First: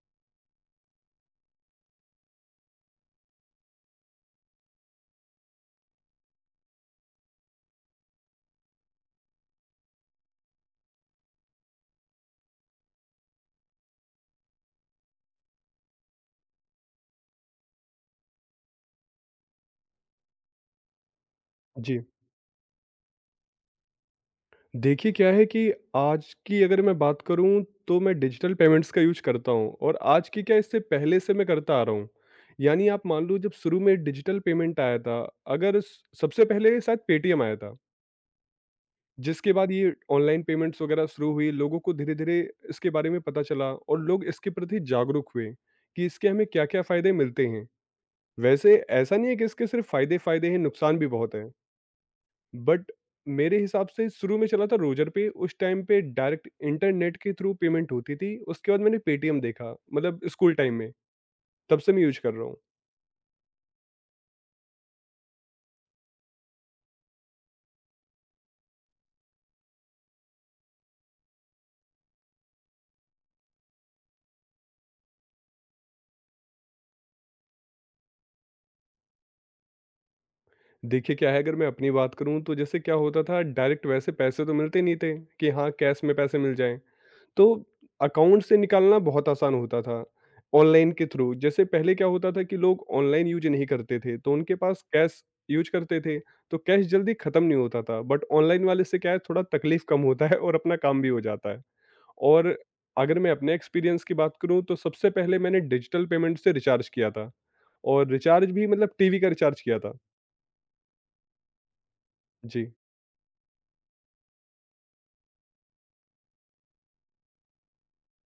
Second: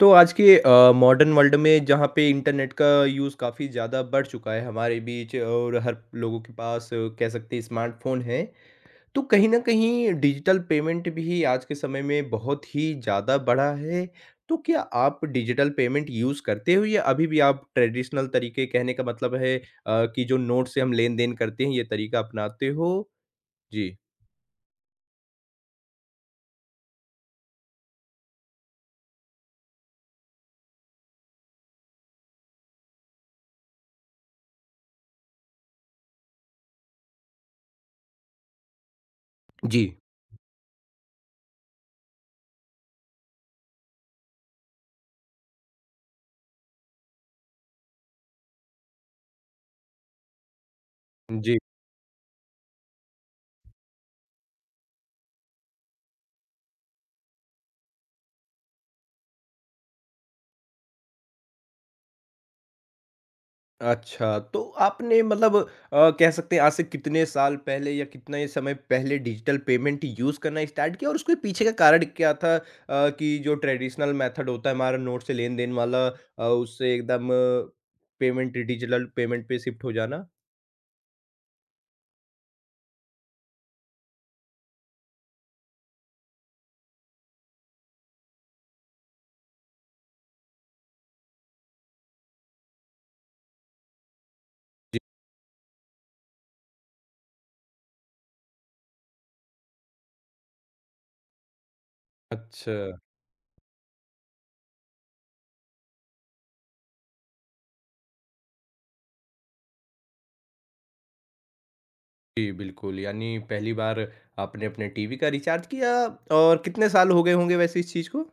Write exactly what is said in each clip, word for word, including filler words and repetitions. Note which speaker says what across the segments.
Speaker 1: तो आज के मॉडर्न वर्ल्ड में जहाँ पे इंटरनेट का यूज़ काफ़ी ज़्यादा बढ़ चुका है हमारे बीच और हर लोगों के पास अ, कह सकते हैं स्मार्टफोन है। तो कहीं ना कहीं डिजिटल पेमेंट भी आज के समय में बहुत ही ज़्यादा बढ़ा है। तो क्या आप डिजिटल पेमेंट यूज़ करते हो या अभी भी आप ट्रेडिशनल तरीके कहने का मतलब है, अ, कि जो नोट से हम लेन देन करते हैं ये
Speaker 2: जी।
Speaker 1: तरीका अपनाते हो? जी।
Speaker 2: देखिए क्या है कि आज की अगर मैं बात करूँ तो मैं डिजिटल पेमेंट्स का यूज़ करता हूँ, और आज की क्या, इससे पहले से मैं करता आ रहा हूँ। यानी आप मान लो जब शुरू में डिजिटल पेमेंट आया था, अगर स सबसे पहले शायद पेटीएम आया था, जिसके बाद
Speaker 1: जी।
Speaker 2: ये ऑनलाइन पेमेंट्स वगैरह शुरू हुई। लोगों को धीरे-धीरे इसके बारे में पता चला और लोग इसके प्रति जागरूक हुए कि इसके हमें क्या-क्या फ़ायदे मिलते हैं। वैसे ऐसा नहीं है कि इसके सिर्फ़ फ़ायदे फ़ायदे हैं, नुकसान भी बहुत हैं।
Speaker 1: जी।
Speaker 2: बट मेरे हिसाब से शुरू में चला था रोजर पे। उस टाइम पे डायरेक्ट इंटरनेट के थ्रू पेमेंट होती थी। उसके बाद मैंने पेटीएम देखा, मतलब स्कूल टाइम में। तब से मैं यूज कर रहा हूँ।
Speaker 1: अच्छा, तो आपने मतलब, अ, कह सकते हैं आज से कितने साल पहले या कितना ही समय पहले डिजिटल पेमेंट यूज़ करना स्टार्ट किया और उसके पीछे का कारण क्या था? अ, कि जो ट्रेडिशनल मेथड होता है हमारा नोट से लेन-देन वाला, अ, उससे एकदम पेमेंट डिजिटल पेमेंट पे शिफ्ट हो जाना?
Speaker 2: देखिए क्या है, अगर मैं अपनी बात करूँ तो जैसे क्या होता था डायरेक्ट, वैसे पैसे तो मिलते नहीं थे कि हाँ कैश में पैसे मिल जाएं, तो अकाउंट से निकालना बहुत आसान होता था, ऑनलाइन के थ्रू। जैसे पहले क्या होता था कि लोग ऑनलाइन यूज़ नहीं करते थे, तो उनके पास
Speaker 1: जी।
Speaker 2: कैश यूज़ करते थे, तो कैश जल्दी खत्म नहीं होता था। बट ऑनलाइन वाले से क्या है, थोड़ा तकलीफ कम होता है और अपना काम भी हो जाता है। और
Speaker 1: अच्छा।
Speaker 2: अगर मैं अपने एक्सपीरियंस की बात करूँ तो सबसे पहले मैंने डिजिटल पेमेंट से रिचार्ज किया था, और रिचार्ज भी मतलब टीवी का रिचार्ज किया था।
Speaker 1: जी,
Speaker 2: जी,
Speaker 1: बिल्कुल। यानी पहली बार आपने अपने टीवी का रिचार्ज किया, और कितने साल हो गए होंगे वैसे इस चीज़ को?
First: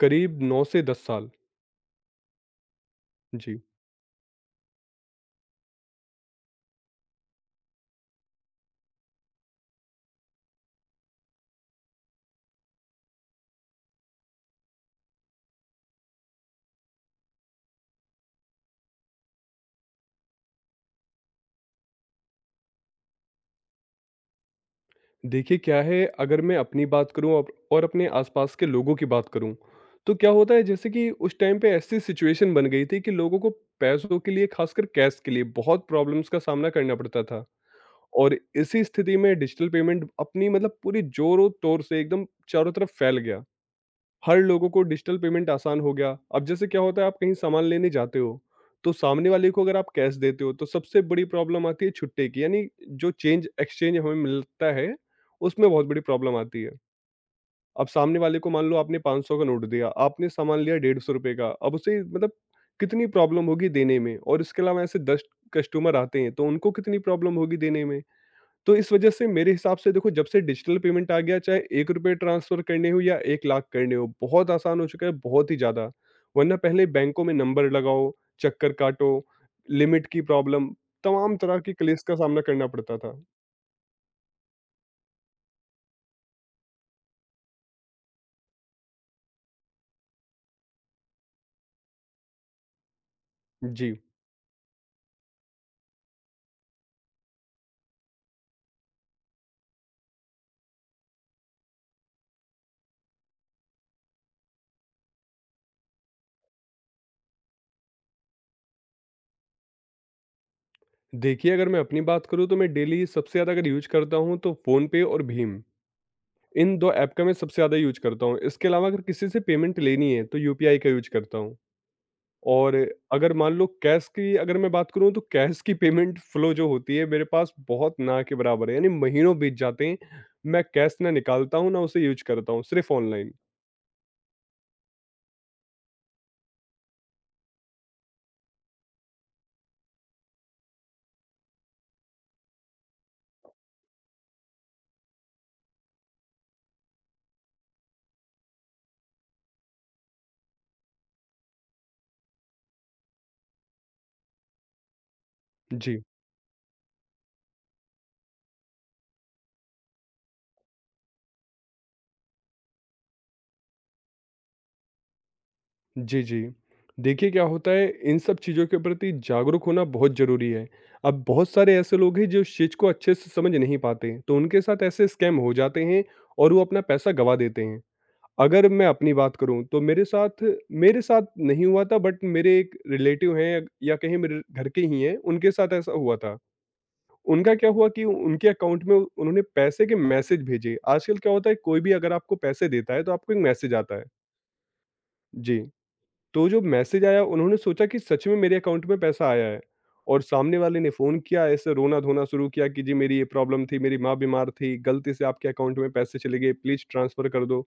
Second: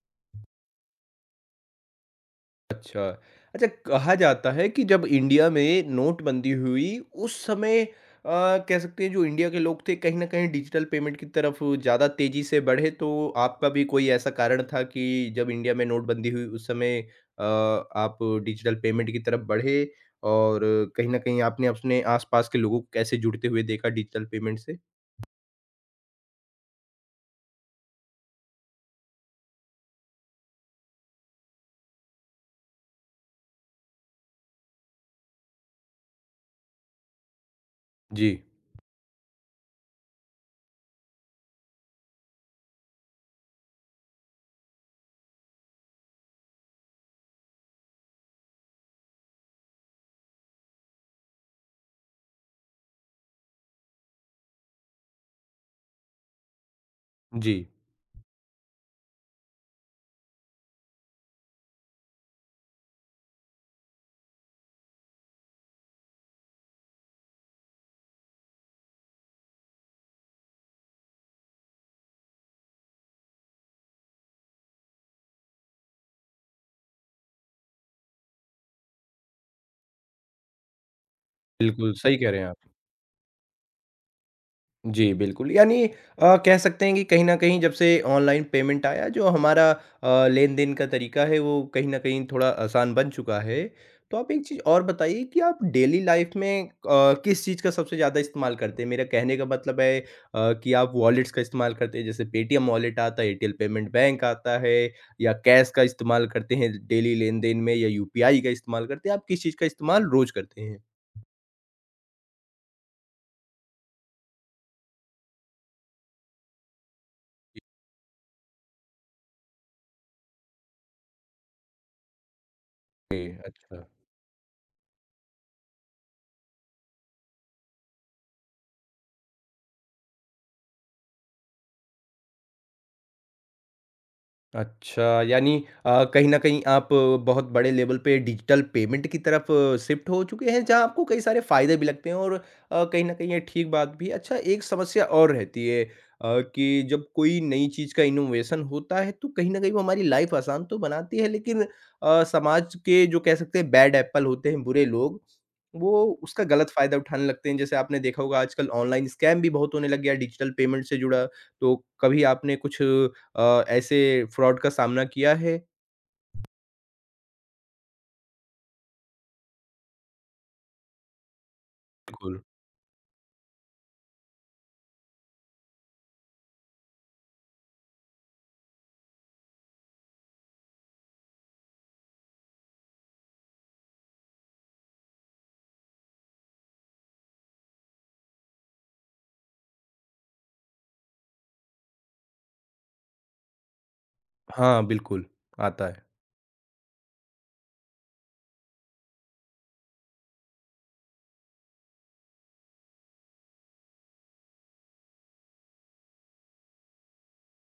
Speaker 2: करीब नौ से दस साल।
Speaker 1: अच्छा।
Speaker 2: जी।
Speaker 1: अच्छा, कहा जाता है कि जब इंडिया में नोटबंदी हुई उस समय, अ, कह सकते हैं जो इंडिया के लोग थे कहीं न कहीं डिजिटल पेमेंट की तरफ ज़्यादा तेज़ी से बढ़े। तो आपका भी कोई ऐसा कारण था कि जब इंडिया में नोटबंदी हुई उस समय, अ, आप डिजिटल पेमेंट की तरफ बढ़े और कहीं न कहीं आपने अपने आस-पास के लोगों को कैसे जुड़ते हुए देखा डिजिटल पेमेंट से?
Speaker 2: देखिए क्या है, अगर मैं अपनी बात करूं और और अपने आसपास के लोगों की बात करूं, तो क्या होता है, जैसे कि उस टाइम पे ऐसी सिचुएशन बन गई थी कि लोगों को पैसों के लिए, खासकर कैश के लिए, बहुत प्रॉब्लम्स का सामना करना पड़ता था।
Speaker 1: जी।
Speaker 2: और इसी स्थिति में डिजिटल पेमेंट अपनी मतलब पूरी जोरों तौर से एकदम चारों तरफ फैल गया। हर लोगों को डिजिटल पेमेंट आसान हो गया। अब जैसे क्या होता है, आप कहीं सामान लेने जाते हो, तो सामने वाले को अगर आप कैश देते हो तो सबसे बड़ी प्रॉब्लम आती है छुट्टे की, यानी जो चेंज एक्सचेंज हमें मिलता है, उसमें बहुत बड़ी प्रॉब्लम आती है।
Speaker 1: जी।
Speaker 2: अब सामने वाले को, मान लो आपने पांच सौ का नोट दिया, आपने सामान लिया एक सौ पचास रुपये का, अब उसे मतलब कितनी प्रॉब्लम होगी देने में, और इसके अलावा ऐसे दस कस्टमर आते हैं, तो उनको कितनी प्रॉब्लम होगी देने में। तो इस वजह से मेरे हिसाब से देखो, जब से डिजिटल पेमेंट आ गया, चाहे एक रुपये ट्रांसफर करने हो या एक लाख करने हो, बहुत आसान हो चुका है, बहुत ही ज्यादा। वरना पहले बैंकों में नंबर लगाओ, चक्कर काटो, लिमिट की प्रॉब्लम, तमाम तरह की
Speaker 1: बिल्कुल,
Speaker 2: कलेस का
Speaker 1: सही कह रहे
Speaker 2: सामना
Speaker 1: हैं आप।
Speaker 2: करना पड़ता था।
Speaker 1: जी, बिल्कुल। यानी अ, कह सकते हैं कि कहीं न कहीं जब से ऑनलाइन पेमेंट आया, जो हमारा अ, लेन-देन का तरीका है वो कहीं न कहीं थोड़ा आसान बन चुका है।
Speaker 2: जी।
Speaker 1: तो आप एक चीज़ और बताइए कि आप डेली लाइफ़ में अ, किस चीज़ का सबसे ज़्यादा इस्तेमाल करते हैं? मेरा कहने का मतलब है, अ, कि आप वॉलेट्स का इस्तेमाल करते हैं, जैसे पेटीएम वॉलेट आता है, एयरटेल पेमेंट बैंक आता है, या कैश का इस्तेमाल करते हैं डेली लेन-देन में, या यूपीआई का इस्तेमाल करते हैं? आप किस चीज़ का इस्तेमाल रोज़ करते हैं?
Speaker 2: देखिए, अगर मैं अपनी बात करूँ तो मैं डेली सबसे ज़्यादा अगर यूज करता हूँ, तो फ़ोनपे और भीम। इन दो ऐप का मैं सबसे ज़्यादा यूज करता हूँ। इसके अलावा अगर किसी से पेमेंट लेनी है तो यूपीआई का यूज करता हूँ। और
Speaker 1: जी,
Speaker 2: अगर मान लो,
Speaker 1: अच्छा।
Speaker 2: कैश की अगर मैं बात करूँ, तो कैश की पेमेंट फ्लो जो होती है मेरे पास, बहुत ना के बराबर है। यानी महीनों बीत जाते हैं, मैं कैश ना निकालता हूँ ना उसे यूज करता हूँ, सिर्फ ऑनलाइन।
Speaker 1: अच्छा, यानी अ, कहीं न कहीं आप अ, बहुत बड़े लेवल पे डिजिटल पेमेंट की तरफ शिफ्ट हो चुके हैं, जहाँ आपको कई सारे फ़ायदे भी लगते हैं और अ, कहीं न कहीं ये ठीक बात भी है। अच्छा, एक समस्या और रहती है, अ, कि जब कोई नई चीज़ का इनोवेशन होता है, तो कहीं न कहीं वो हमारी लाइफ़ आसान तो बनाती है, लेकिन अ, समाज के जो कह सकते हैं बैड एप्पल होते हैं, बुरे लोग, वो
Speaker 2: जी।
Speaker 1: उसका गलत फ़ायदा उठाने लगते हैं। जैसे आपने देखा होगा आजकल ऑनलाइन स्कैम भी बहुत होने लग गया है डिजिटल पेमेंट से जुड़ा। तो कभी आपने कुछ अ, ऐसे फ्रॉड का सामना किया है?
Speaker 2: जी। जी। देखिए क्या होता है, इन सब चीज़ों के प्रति जागरूक होना बहुत ज़रूरी है। अब बहुत सारे ऐसे लोग हैं
Speaker 1: बिल्कुल।
Speaker 2: जो इस चीज़ को अच्छे से समझ नहीं पाते, तो उनके साथ ऐसे स्कैम हो जाते हैं और वो अपना पैसा गवा देते हैं। अगर मैं अपनी बात करूँ तो मेरे साथ मेरे साथ नहीं हुआ था, बट मेरे एक रिलेटिव हैं, या कहीं मेरे घर के ही हैं, उनके साथ ऐसा हुआ था। उनका क्या हुआ कि उनके अकाउंट में उन्होंने पैसे के मैसेज भेजे। आजकल क्या होता है, कोई भी अगर आपको पैसे देता है तो आपको एक मैसेज आता है।
Speaker 1: हाँ, बिल्कुल,
Speaker 2: जी।
Speaker 1: आता है।
Speaker 2: तो जो मैसेज आया, उन्होंने सोचा कि सच में मेरे अकाउंट में पैसा आया है। और सामने वाले ने फ़ोन किया, ऐसे रोना-धोना शुरू किया कि जी मेरी ये प्रॉब्लम थी, मेरी माँ बीमार थी, गलती से आपके अकाउंट में पैसे चले गए, प्लीज़ ट्रांसफ़र कर दो।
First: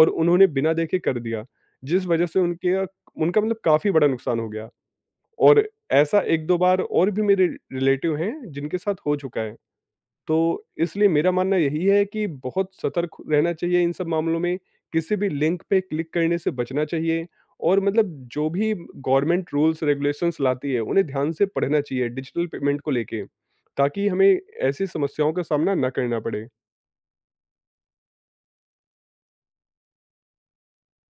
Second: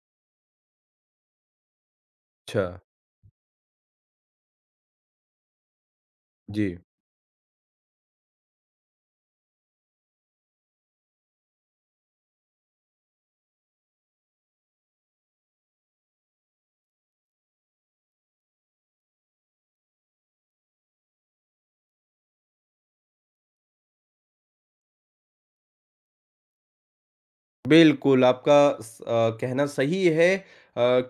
Speaker 2: और उन्होंने बिना देखे कर दिया। जिस वजह से
Speaker 1: अच्छा।
Speaker 2: उनके अ, उनका मतलब काफ़ी बड़ा नुकसान हो गया। और ऐसा एक दो
Speaker 1: जी,
Speaker 2: बार और भी मेरे रिलेटिव हैं जिनके साथ हो चुका है। तो इसलिए मेरा मानना यही है कि बहुत सतर्क रहना चाहिए इन सब मामलों में। किसी भी लिंक पे क्लिक करने से बचना चाहिए। और मतलब जो भी गवर्नमेंट रूल्स रेगुलेशंस लाती है, उन्हें ध्यान से पढ़ना चाहिए डिजिटल पेमेंट को लेके, ताकि हमें ऐसी समस्याओं का सामना ना करना पड़े।
Speaker 1: बिल्कुल। आपका स अ, कहना सही है, अ,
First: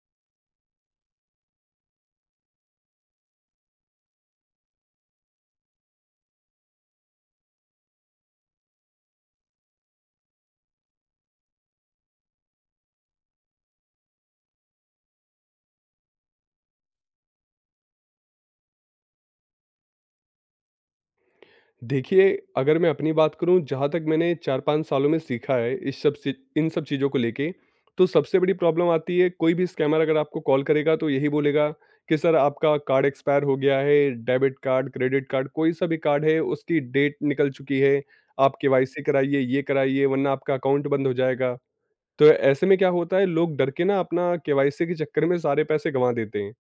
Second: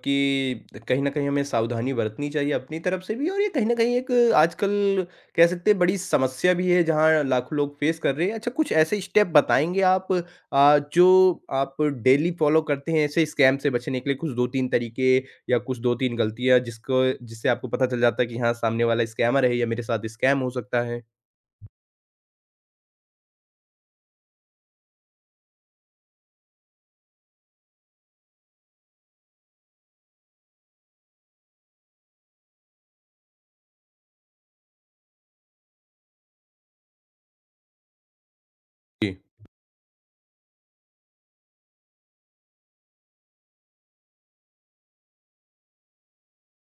Speaker 1: कि कहीं न कहीं हमें सावधानी बरतनी चाहिए अपनी तरफ से भी और ये कहीं न कहीं एक आजकल कह सकते हैं बड़ी समस्या भी है जहाँ लाखों लोग फ़ेस कर रहे हैं। अच्छा, कुछ ऐसे स्टेप बताएँगे आप, अ, जो आप डेली फ़ॉलो करते हैं ऐसे स्कैम से बचने के लिए, कुछ दो तीन तरीके या कुछ दो तीन गलतियाँ जिसको जिससे आपको पता चल जाता है कि हाँ, सामने वाला स्कैमर है या मेरे साथ स्कैम हो सकता है?
Speaker 2: देखिए, अगर मैं अपनी बात करूँ, जहाँ तक मैंने चार पांच सालों में सीखा है इस सब चि इन सब चीज़ों को लेके, तो सबसे बड़ी प्रॉब्लम आती है, कोई भी स्कैमर अगर आपको कॉल करेगा तो यही बोलेगा कि सर आपका कार्ड एक्सपायर हो गया है, डेबिट कार्ड, क्रेडिट कार्ड, कोई सा भी कार्ड है उसकी डेट निकल चुकी है, आप केवाईसी
Speaker 1: जी।
Speaker 2: कराइए, ये कराइए वरना आपका अकाउंट बंद हो जाएगा। तो ऐसे में क्या होता है, लोग डर के ना अपना केवाईसी के चक्कर में सारे पैसे गँवा देते हैं।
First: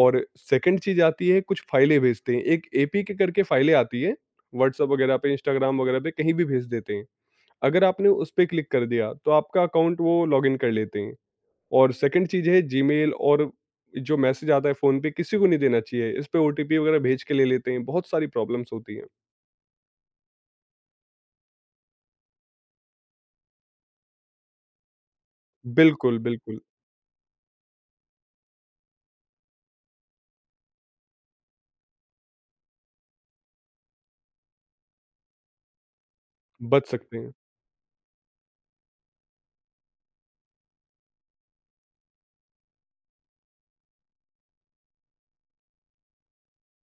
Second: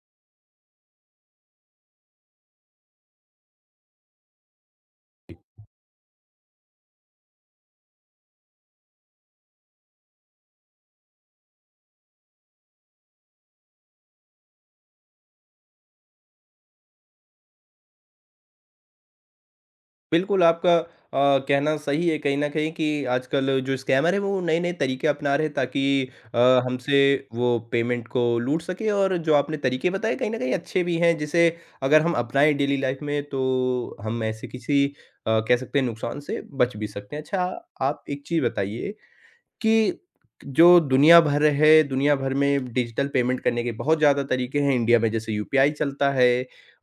Speaker 2: और सेकंड चीज़ आती है, कुछ फाइलें भेजते हैं। एक एपीके करके फाइलें आती है, व्हाट्सएप वगैरह पे, इंस्टाग्राम वगैरह पे कहीं भी भेज देते हैं। अगर आपने उस पे क्लिक कर दिया तो आपका अकाउंट वो लॉगिन कर लेते हैं। और सेकंड चीज़ है जीमेल, और जो मैसेज आता है फ़ोन पे, किसी को नहीं देना चाहिए। इस पे ओटीपी वगैरह भेज के ले लेते हैं। बहुत सारी प्रॉब्लम्स होती हैं।
Speaker 1: बिल्कुल, आपका अ, कहना सही है, कहीं न कहीं कि आजकल जो स्कैमर है वो नए-नए तरीके अपना रहे हैं ताकि
Speaker 2: बिल्कुल,
Speaker 1: अ,
Speaker 2: बिल्कुल।
Speaker 1: हमसे वो पेमेंट को लूट सके। और जो आपने तरीके बताए कहीं न कहीं अच्छे भी हैं, जिसे अगर हम अपनाएँ डेली लाइफ़ में तो हम ऐसे किसी अ, कह सकते हैं नुकसान से बच भी
Speaker 2: बच
Speaker 1: सकते
Speaker 2: सकते
Speaker 1: हैं।
Speaker 2: हैं।
Speaker 1: अच्छा, आप एक चीज़ बताइए कि जो दुनिया भर है, दुनिया भर में डिजिटल पेमेंट करने के बहुत ज़्यादा तरीके हैं। इंडिया में जैसे यूपीआई चलता है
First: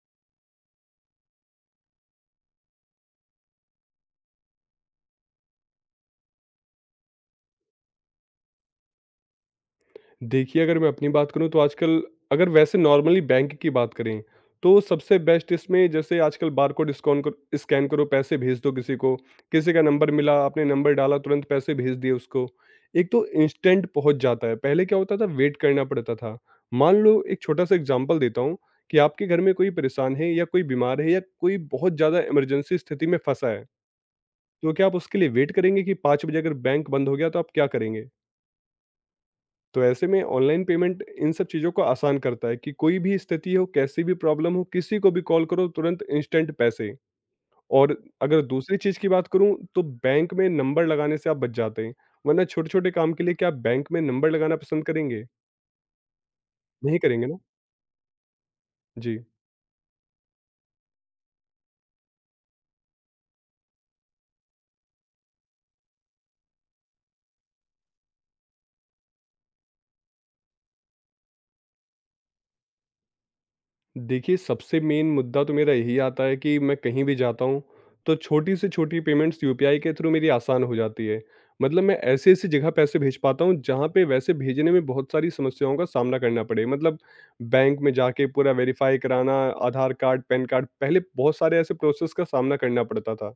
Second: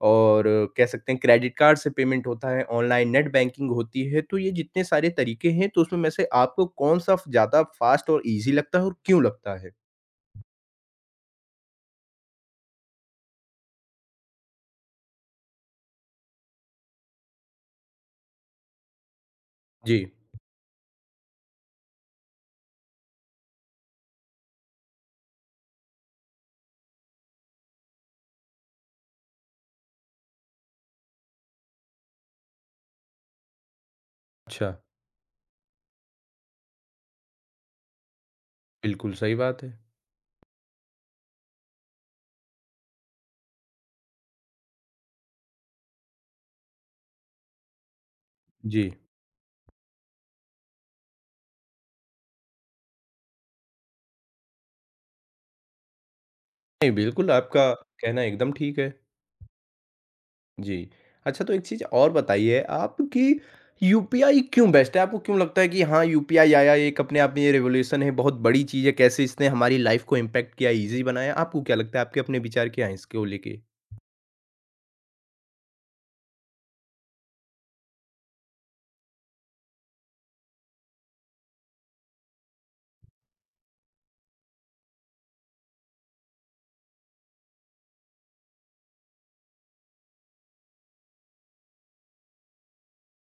Speaker 1: और कह सकते हैं क्रेडिट कार्ड से पेमेंट होता है, ऑनलाइन नेट बैंकिंग होती है। तो ये जितने सारे तरीके हैं, तो उसमें में से आपको कौन-सा फ ज़्यादा फास्ट और ईज़ी लगता है और क्यों लगता है?
Speaker 2: देखिए, अगर मैं अपनी बात करूँ तो आजकल, अगर वैसे नॉर्मली बैंक की बात करें, तो सबसे बेस्ट इसमें, जैसे आजकल बारकोड स्कॉन क स्कैन करो, पैसे भेज दो किसी को, किसी का
Speaker 1: जी।
Speaker 2: नंबर मिला, आपने नंबर डाला, तुरंत पैसे भेज दिए उसको। एक तो इंस्टेंट पहुँच जाता है, पहले क्या होता था, वेट करना पड़ता था। मान लो, एक छोटा-सा एग्ज़ाम्पल देता हूँ कि आपके घर में कोई परेशान है, या कोई बीमार है, या कोई बहुत ज़्यादा इमरजेंसी स्थिति में फँसा है,
Speaker 1: अच्छा,
Speaker 2: तो क्या आप उसके लिए वेट करेंगे कि पांच बजे अगर बैंक बंद हो गया तो आप क्या करेंगे?
Speaker 1: बिल्कुल सही बात है।
Speaker 2: तो ऐसे में ऑनलाइन पेमेंट इन सब चीज़ों को आसान करता है कि कोई भी स्थिति हो, कैसी भी प्रॉब्लम हो, किसी को भी कॉल करो, तुरंत इंस्टेंट पैसे। और अगर दूसरी
Speaker 1: जी।
Speaker 2: चीज़ की बात करूँ, तो बैंक में नंबर लगाने से आप बच जाते हैं, वरना छोटे-छोटे काम के लिए क्या आप बैंक में नंबर लगाना पसंद करेंगे?
Speaker 1: नहीं,
Speaker 2: नहीं करेंगे
Speaker 1: बिल्कुल
Speaker 2: ना?
Speaker 1: आपका कहना एकदम ठीक है।
Speaker 2: जी।
Speaker 1: जी। अच्छा, तो एक चीज़ और बताइए आप कि यूपीआई क्यों बेस्ट है? आपको क्यों लगता है कि हाँ, यूपीआई आया, एक अपने आप में ये रिवॉल्यूशन है, बहुत बड़ी चीज़ है, कैसे इसने हमारी लाइफ़ को इम्पैक्ट किया, ईज़ी बनाया? आपको क्या लगता है? आपके अपने विचार क्या हैं इसको लेके?
Speaker 2: देखिए, सबसे मेन मुद्दा तो मेरा यही आता है कि मैं कहीं भी जाता हूँ, तो छोटी से छोटी पेमेंट्स यूपीआई के थ्रू मेरी आसान हो जाती है। मतलब मैं ऐसी-ऐसी जगह पैसे भेज पाता हूँ, जहाँ पे वैसे भेजने में बहुत सारी समस्याओं का सामना करना पड़े। मतलब बैंक में जाके पूरा वेरीफ़ाई कराना, आधार कार्ड, पैन कार्ड, पहले बहुत सारे ऐसे प्रोसेस का सामना करना पड़ता था।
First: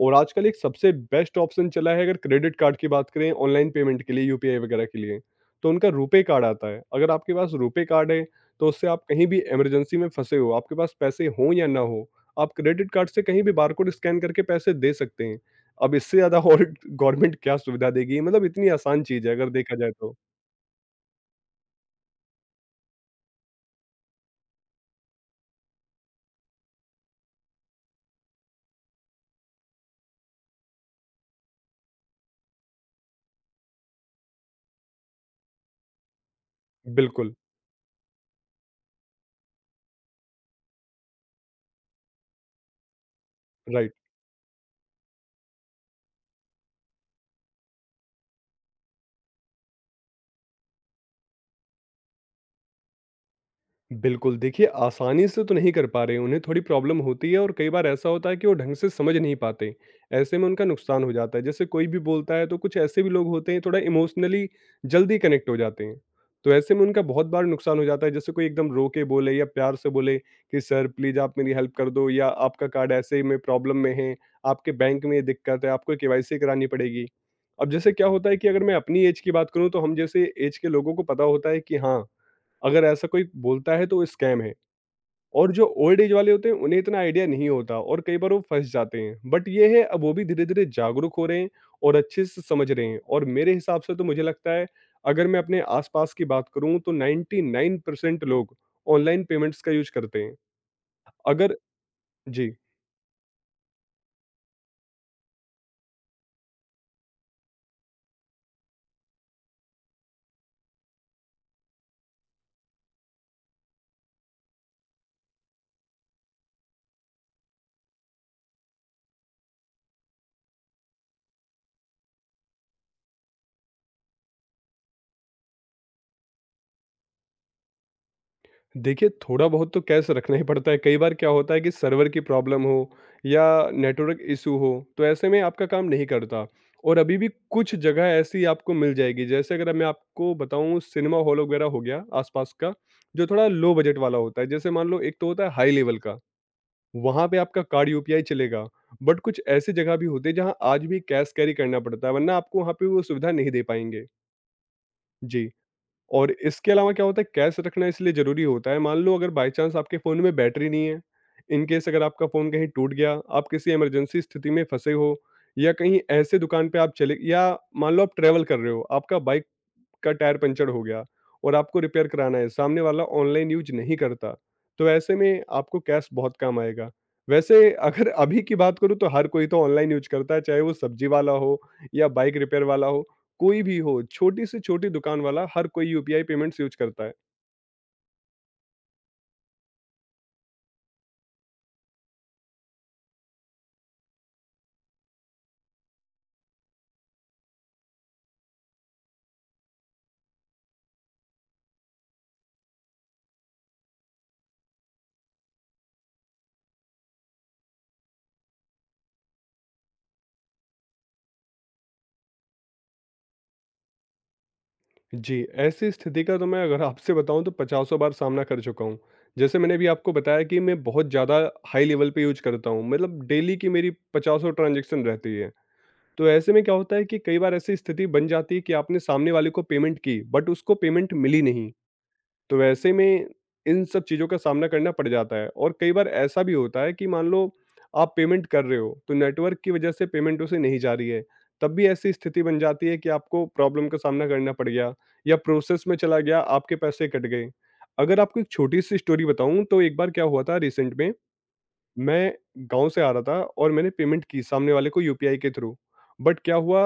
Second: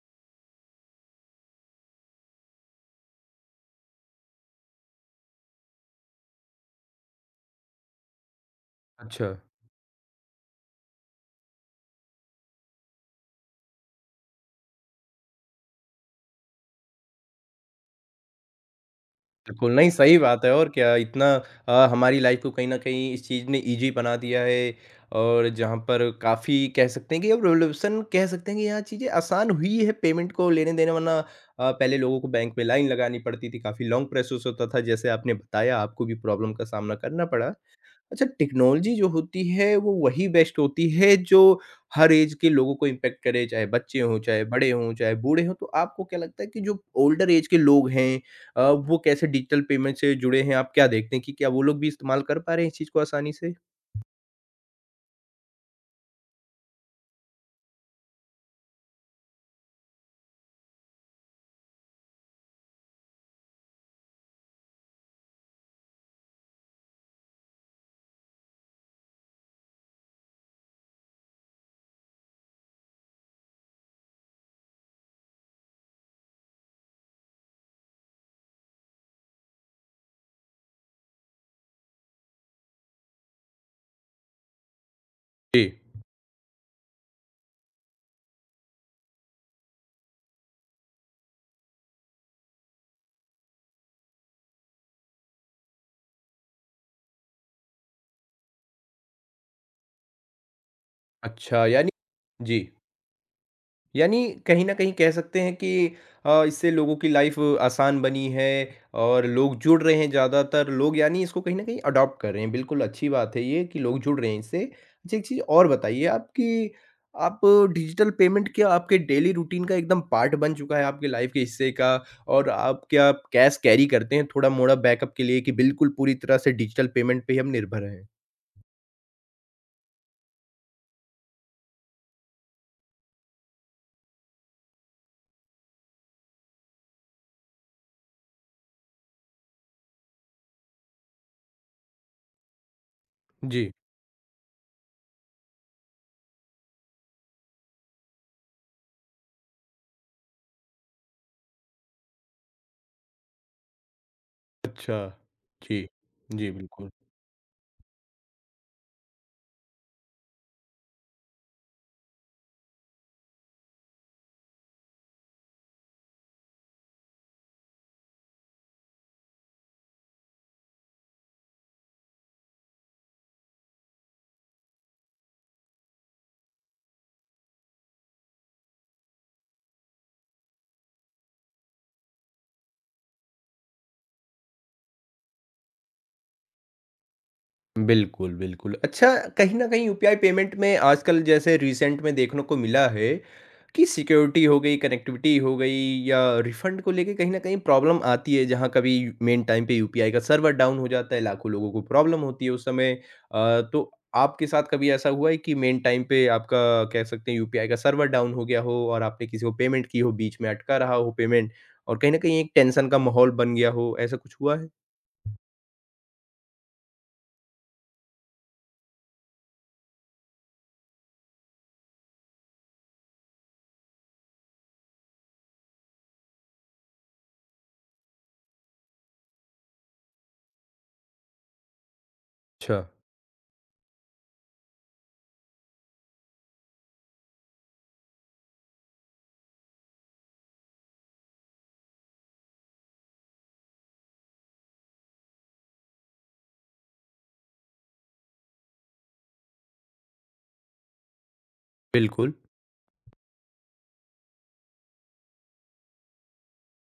Speaker 2: और आजकल एक सबसे बेस्ट ऑप्शन चला है, अगर क्रेडिट कार्ड की बात करें ऑनलाइन पेमेंट के लिए, यूपीआई वगैरह के लिए, तो उनका रुपे कार्ड आता है। अगर आपके पास रुपे कार्ड है, तो उससे आप कहीं
Speaker 1: अच्छा।
Speaker 2: भी इमरजेंसी में फँसे हो, आपके पास पैसे हों या ना हों, आप क्रेडिट कार्ड से कहीं भी बारकोड स्कैन करके पैसे दे सकते हैं। अब इससे ज़्यादा और गवर्नमेंट क्या सुविधा देगी? मतलब इतनी आसान चीज़ है अगर
Speaker 1: बिल्कुल,
Speaker 2: देखा
Speaker 1: नहीं
Speaker 2: जाए
Speaker 1: सही
Speaker 2: तो।
Speaker 1: बात है। और क्या इतना अ, हमारी लाइफ़ को कहीं न कहीं इस चीज़ ने ईज़ी बना दिया है और जहाँ पर काफ़ी कह सकते हैं कि अब रिवोल्यूशन कह सकते हैं कि यहाँ चीज़ें आसान हुई है पेमेंट को लेने-देने, वरना अ, पहले लोगों को बैंक में लाइन लगानी पड़ती थी, काफ़ी लॉन्ग प्रोसेस होता था, जैसे आपने बताया आपको भी प्रॉब्लम का सामना करना
Speaker 2: बिल्कुल,
Speaker 1: पड़ा। अच्छा, टेक्नोलॉज़ी जो होती है वो वही बेस्ट होती है जो हर ऐज के लोगों को इम्पैक्ट करे, चाहे
Speaker 2: राइट।
Speaker 1: बच्चे हों, चाहे बड़े हों, चाहे बूढ़े हों। तो आपको क्या लगता है कि जो ओल्डर ऐज के लोग हैं, अ, वो कैसे डिजिटल पेमेंट से जुड़े हैं? आप क्या देखते हैं कि क्या वो लोग भी इस्तेमाल कर पा रहे हैं इस चीज़ को आसानी से?
Speaker 2: बिल्कुल, देखिए आसानी से तो नहीं कर पा रहे, उन्हें थोड़ी प्रॉब्लम होती है, और कई बार ऐसा होता है कि वो ढंग से समझ नहीं पाते, ऐसे में उनका नुकसान हो जाता है। जैसे कोई भी बोलता है, तो कुछ ऐसे भी लोग होते हैं थोड़ा इमोशनली जल्दी कनेक्ट हो जाते हैं, तो ऐसे में उनका बहुत बार नुकसान हो जाता है। जैसे कोई एकदम रो के बोले या प्यार से बोले कि सर प्लीज़ आप मेरी हेल्प कर दो, या आपका कार्ड ऐसे ही में प्रॉब्लम में है, आपके बैंक में ये दिक्कत है, आपको केवाईसी करानी पड़ेगी। अब जैसे क्या होता है कि अगर मैं अपनी ऐज की बात करूँ, तो हम जैसे ऐज के लोगों को पता होता है कि हाँ, अगर ऐसा कोई बोलता है तो वो स्कैम है। और
Speaker 1: जी,
Speaker 2: जो ओल्ड एज वाले होते हैं, उन्हें इतना आइडिया नहीं होता, और कई बार वो फंस जाते हैं। बट ये है, अब वो भी धीरे धीरे जागरूक हो रहे हैं और अच्छे से समझ रहे हैं। और मेरे हिसाब से तो मुझे लगता है, अगर मैं अपने आसपास की बात करूं, तो नाइंटी नाइन परसेंट लोग ऑनलाइन पेमेंट्स का यूज करते हैं। अगर
Speaker 1: अच्छा। यानी
Speaker 2: जी।
Speaker 1: जी। यानी कहीं न कहीं कह सकते हैं कि अ, इससे लोगों की लाइफ़ आसान बनी है और लोग जुड़ रहे हैं, ज़्यादातर लोग यानी इसको कहीं न कहीं अडॉप्ट कर रहे हैं। बिल्कुल अच्छी बात है ये कि लोग जुड़ रहे हैं इससे। अच्छा, एक चीज़ और बताइए आप कि आप डिजिटल पेमेंट क्या आपके डेली रूटीन का एकदम पार्ट बन चुका है, आपकी लाइफ़ के हिस्से का? और आप क्या आप कैश कैरी करते हैं थोड़ा-मोड़ा बैकअप के लिए, कि बिल्कुल पूरी तरह से डिजिटल पेमेंट पे ही हम निर्भर हैं?
Speaker 2: देखिए, थोड़ा बहुत तो कैश रखना ही पड़ता है। कई बार क्या होता है कि सर्वर की प्रॉब्लम हो, या नेटवर्क इश्यू हो, तो ऐसे में आपका काम नहीं करता। और अभी भी कुछ जगह ऐसी आपको मिल जाएगी। जैसे अगर मैं आपको बताऊँ, सिनेमा हॉल वगैरह हो गया आस-पास का, जो थोड़ा
Speaker 1: जी।
Speaker 2: लो बजट वाला होता है। जैसे मान लो, एक तो होता है हाई लेवल का, वहाँ पे आपका कार्ड यूपीआई चलेगा। बट कुछ ऐसी जगह भी होती है जहाँ आज भी कैश कैरी करना पड़ता है, वरना आपको वहाँ पे वो सुविधा नहीं दे पाएँगे।
Speaker 1: अच्छा।
Speaker 2: जी।
Speaker 1: जी।
Speaker 2: और
Speaker 1: जी,
Speaker 2: इसके
Speaker 1: बिल्कुल।
Speaker 2: अलावा क्या होता है, कैश रखना इसलिए ज़रूरी होता है, मान लो अगर बाय चांस आपके फ़ोन में बैटरी नहीं है, इन केस अगर आपका फ़ोन कहीं टूट गया, आप किसी इमरजेंसी स्थिति में फँसे हो या कहीं ऐसे दुकान पे आप चले, या मान लो आप ट्रैवल कर रहे हो, आपका बाइक का टायर पंचर हो गया और आपको रिपेयर कराना है, सामने वाला ऑनलाइन यूज़ नहीं करता, तो ऐसे में आपको कैश बहुत काम आएगा। वैसे अगर अभी की बात करूँ, तो हर कोई तो ऑनलाइन यूज़ करता है, चाहे वो सब्जी वाला हो या बाइक रिपेयर वाला हो, कोई भी हो, छोटी से छोटी दुकान वाला, हर कोई यूपीआई पेमेंट्स यूज़ करता है।
Speaker 1: बिल्कुल, बिल्कुल। अच्छा, कहीं न कहीं यूपीआई पेमेंट में आजकल जैसे रिसेंट में देखने को मिला है कि सिक्योरिटी हो गई, कनेक्टिविटी हो गई, या रिफंड को लेके कहीं न कहीं प्रॉब्लम आती है, जहाँ कभी मेन टाइम पे यूपीआई का सर्वर डाउन हो जाता है, लाखों लोगों को प्रॉब्लम होती है उस समय। अ, तो आपके साथ कभी ऐसा हुआ है कि मेन टाइम पे आपका कह सकते हैं यूपीआई का सर्वर डाउन हो गया हो और आपने किसी को पेमेंट की हो, बीच में अटका रहा हो पेमेंट और कहीं न कहीं एक टेंशन का माहौल बन गया हो, ऐसा कुछ हुआ है?
Speaker 2: जी, ऐसी स्थिति का तो मैं अगर आपसे बताऊँ, तो पचासों बार सामना कर चुका हूँ। जैसे मैंने अभी आपको बताया कि मैं बहुत ज़्यादा हाई लेवल पे यूज़ करता हूँ, मतलब डेली की मेरी पचासों ट्रांज़ैक्शन रहती है। तो ऐसे में क्या होता है कि कई बार ऐसी स्थिति बन जाती है कि आपने सामने वाले को पेमेंट की, बट उसको पेमेंट मिली नहीं। तो
Speaker 1: अच्छा,
Speaker 2: वैसे में इन सब चीज़ों का सामना करना पड़ जाता है। और कई बार ऐसा भी होता है कि मान लो आप पेमेंट कर रहे हो, तो नेटवर्क की वजह से पेमेंट उसे नहीं जा रही है, तब भी ऐसी स्थिति बन जाती है कि आपको प्रॉब्लम का सामना करना पड़ गया, या प्रोसेस में चला गया, आपके पैसे कट गए। अगर आपको एक छोटी सी स्टोरी बताऊं, तो एक बार क्या हुआ था रिसेंट में,
Speaker 1: बिल्कुल।
Speaker 2: मैं गाँव से आ रहा था और मैंने पेमेंट की सामने वाले को यूपीआई के थ्रू। बट क्या हुआ,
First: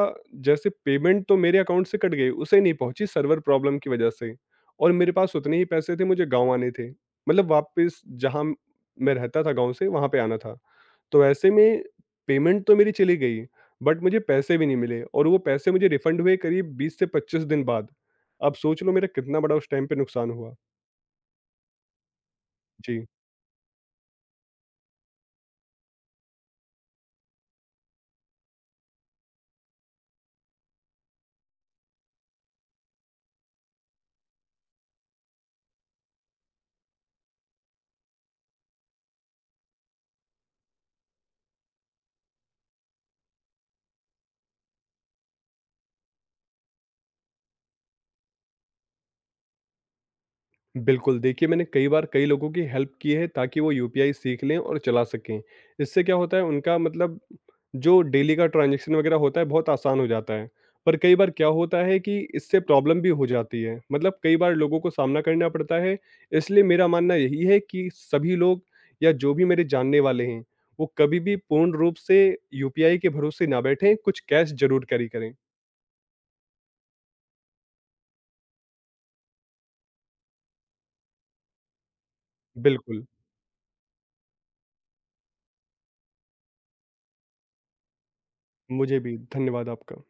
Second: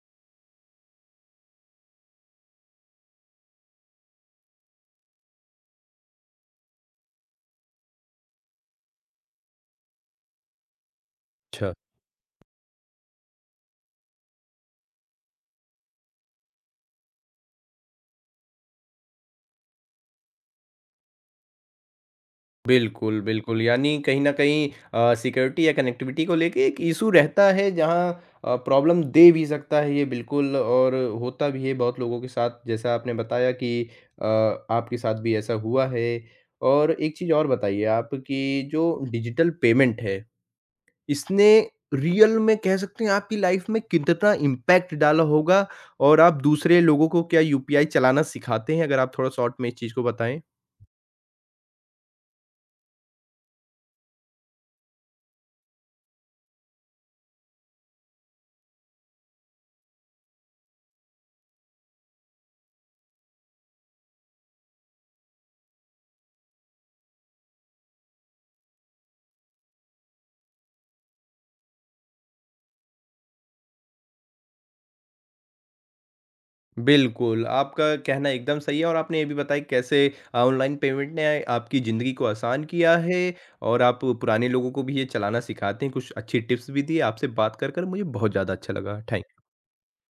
Speaker 2: जैसे पेमेंट तो मेरे अकाउंट से कट गई, उसे नहीं पहुँची सर्वर प्रॉब्लम की वजह से। और मेरे पास उतने ही पैसे थे, मुझे गाँव आने थे। मतलब वापस जहाँ मैं रहता था गाँव से, वहाँ पे आना था। तो ऐसे
Speaker 1: अच्छा।
Speaker 2: में पेमेंट तो मेरी चली गई, बट मुझे पैसे भी नहीं मिले, और वो पैसे मुझे रिफंड हुए करीब बीस से पच्चीस दिन बाद। आप सोच लो मेरा कितना बड़ा उस टाइम पे नुकसान हुआ। जी।
Speaker 1: बिल्कुल, बिल्कुल। यानी कहीं न कहीं अ, सिक्योरिटी या कनेक्टिविटी को लेके एक इश्यू रहता है जहाँ अ, प्रॉब्लम दे भी सकता है ये बिल्कुल, और होता भी है बहुत लोगों के साथ, जैसा आपने बताया कि अ, आपके साथ भी ऐसा हुआ है। और एक चीज़ और बताइए आप कि जो डिजिटल पेमेंट है, इसने रियल में कह सकते हैं आपकी लाइफ़ में कितना इम्पैक्ट डाला होगा? और आप दूसरे लोगों को क्या यूपीआई चलाना सिखाते हैं? अगर आप थोड़ा शॉर्ट में इस चीज़ को बताएँ।
Speaker 2: बिल्कुल, देखिए, मैंने कई बार कई लोगों की हेल्प की है ताकि वो यूपीआई सीख लें और चला सकें। इससे क्या होता है, उनका मतलब जो डेली का ट्रांज़ैक्शन वगैरह होता है, बहुत आसान हो जाता है। पर कई बार क्या होता है कि इससे प्रॉब्लम भी हो जाती है, मतलब कई बार लोगों को सामना करना पड़ता है। इसलिए मेरा मानना यही है कि सभी लोग, या जो भी मेरे जानने वाले हैं, वो कभी भी पूर्ण रूप से यूपीआई के भरोसे ना बैठें, कुछ कैश ज़रूर कैरी करें।
Speaker 1: बिल्कुल, आपका कहना एकदम सही है। और आपने ये भी बताया कि कैसे अ, ऑनलाइन पेमेंट ने आपकी ज़िंदगी को आसान किया
Speaker 2: बिल्कुल,
Speaker 1: है और आप पुराने लोगों को भी ये चलाना सिखाते हैं। कुछ अच्छी टिप्स भी दी। आपसे बात कर, कर मुझे बहुत ज़्यादा अच्छा
Speaker 2: मुझे
Speaker 1: लगा।
Speaker 2: भी
Speaker 1: थैंक
Speaker 2: धन्यवाद आपका।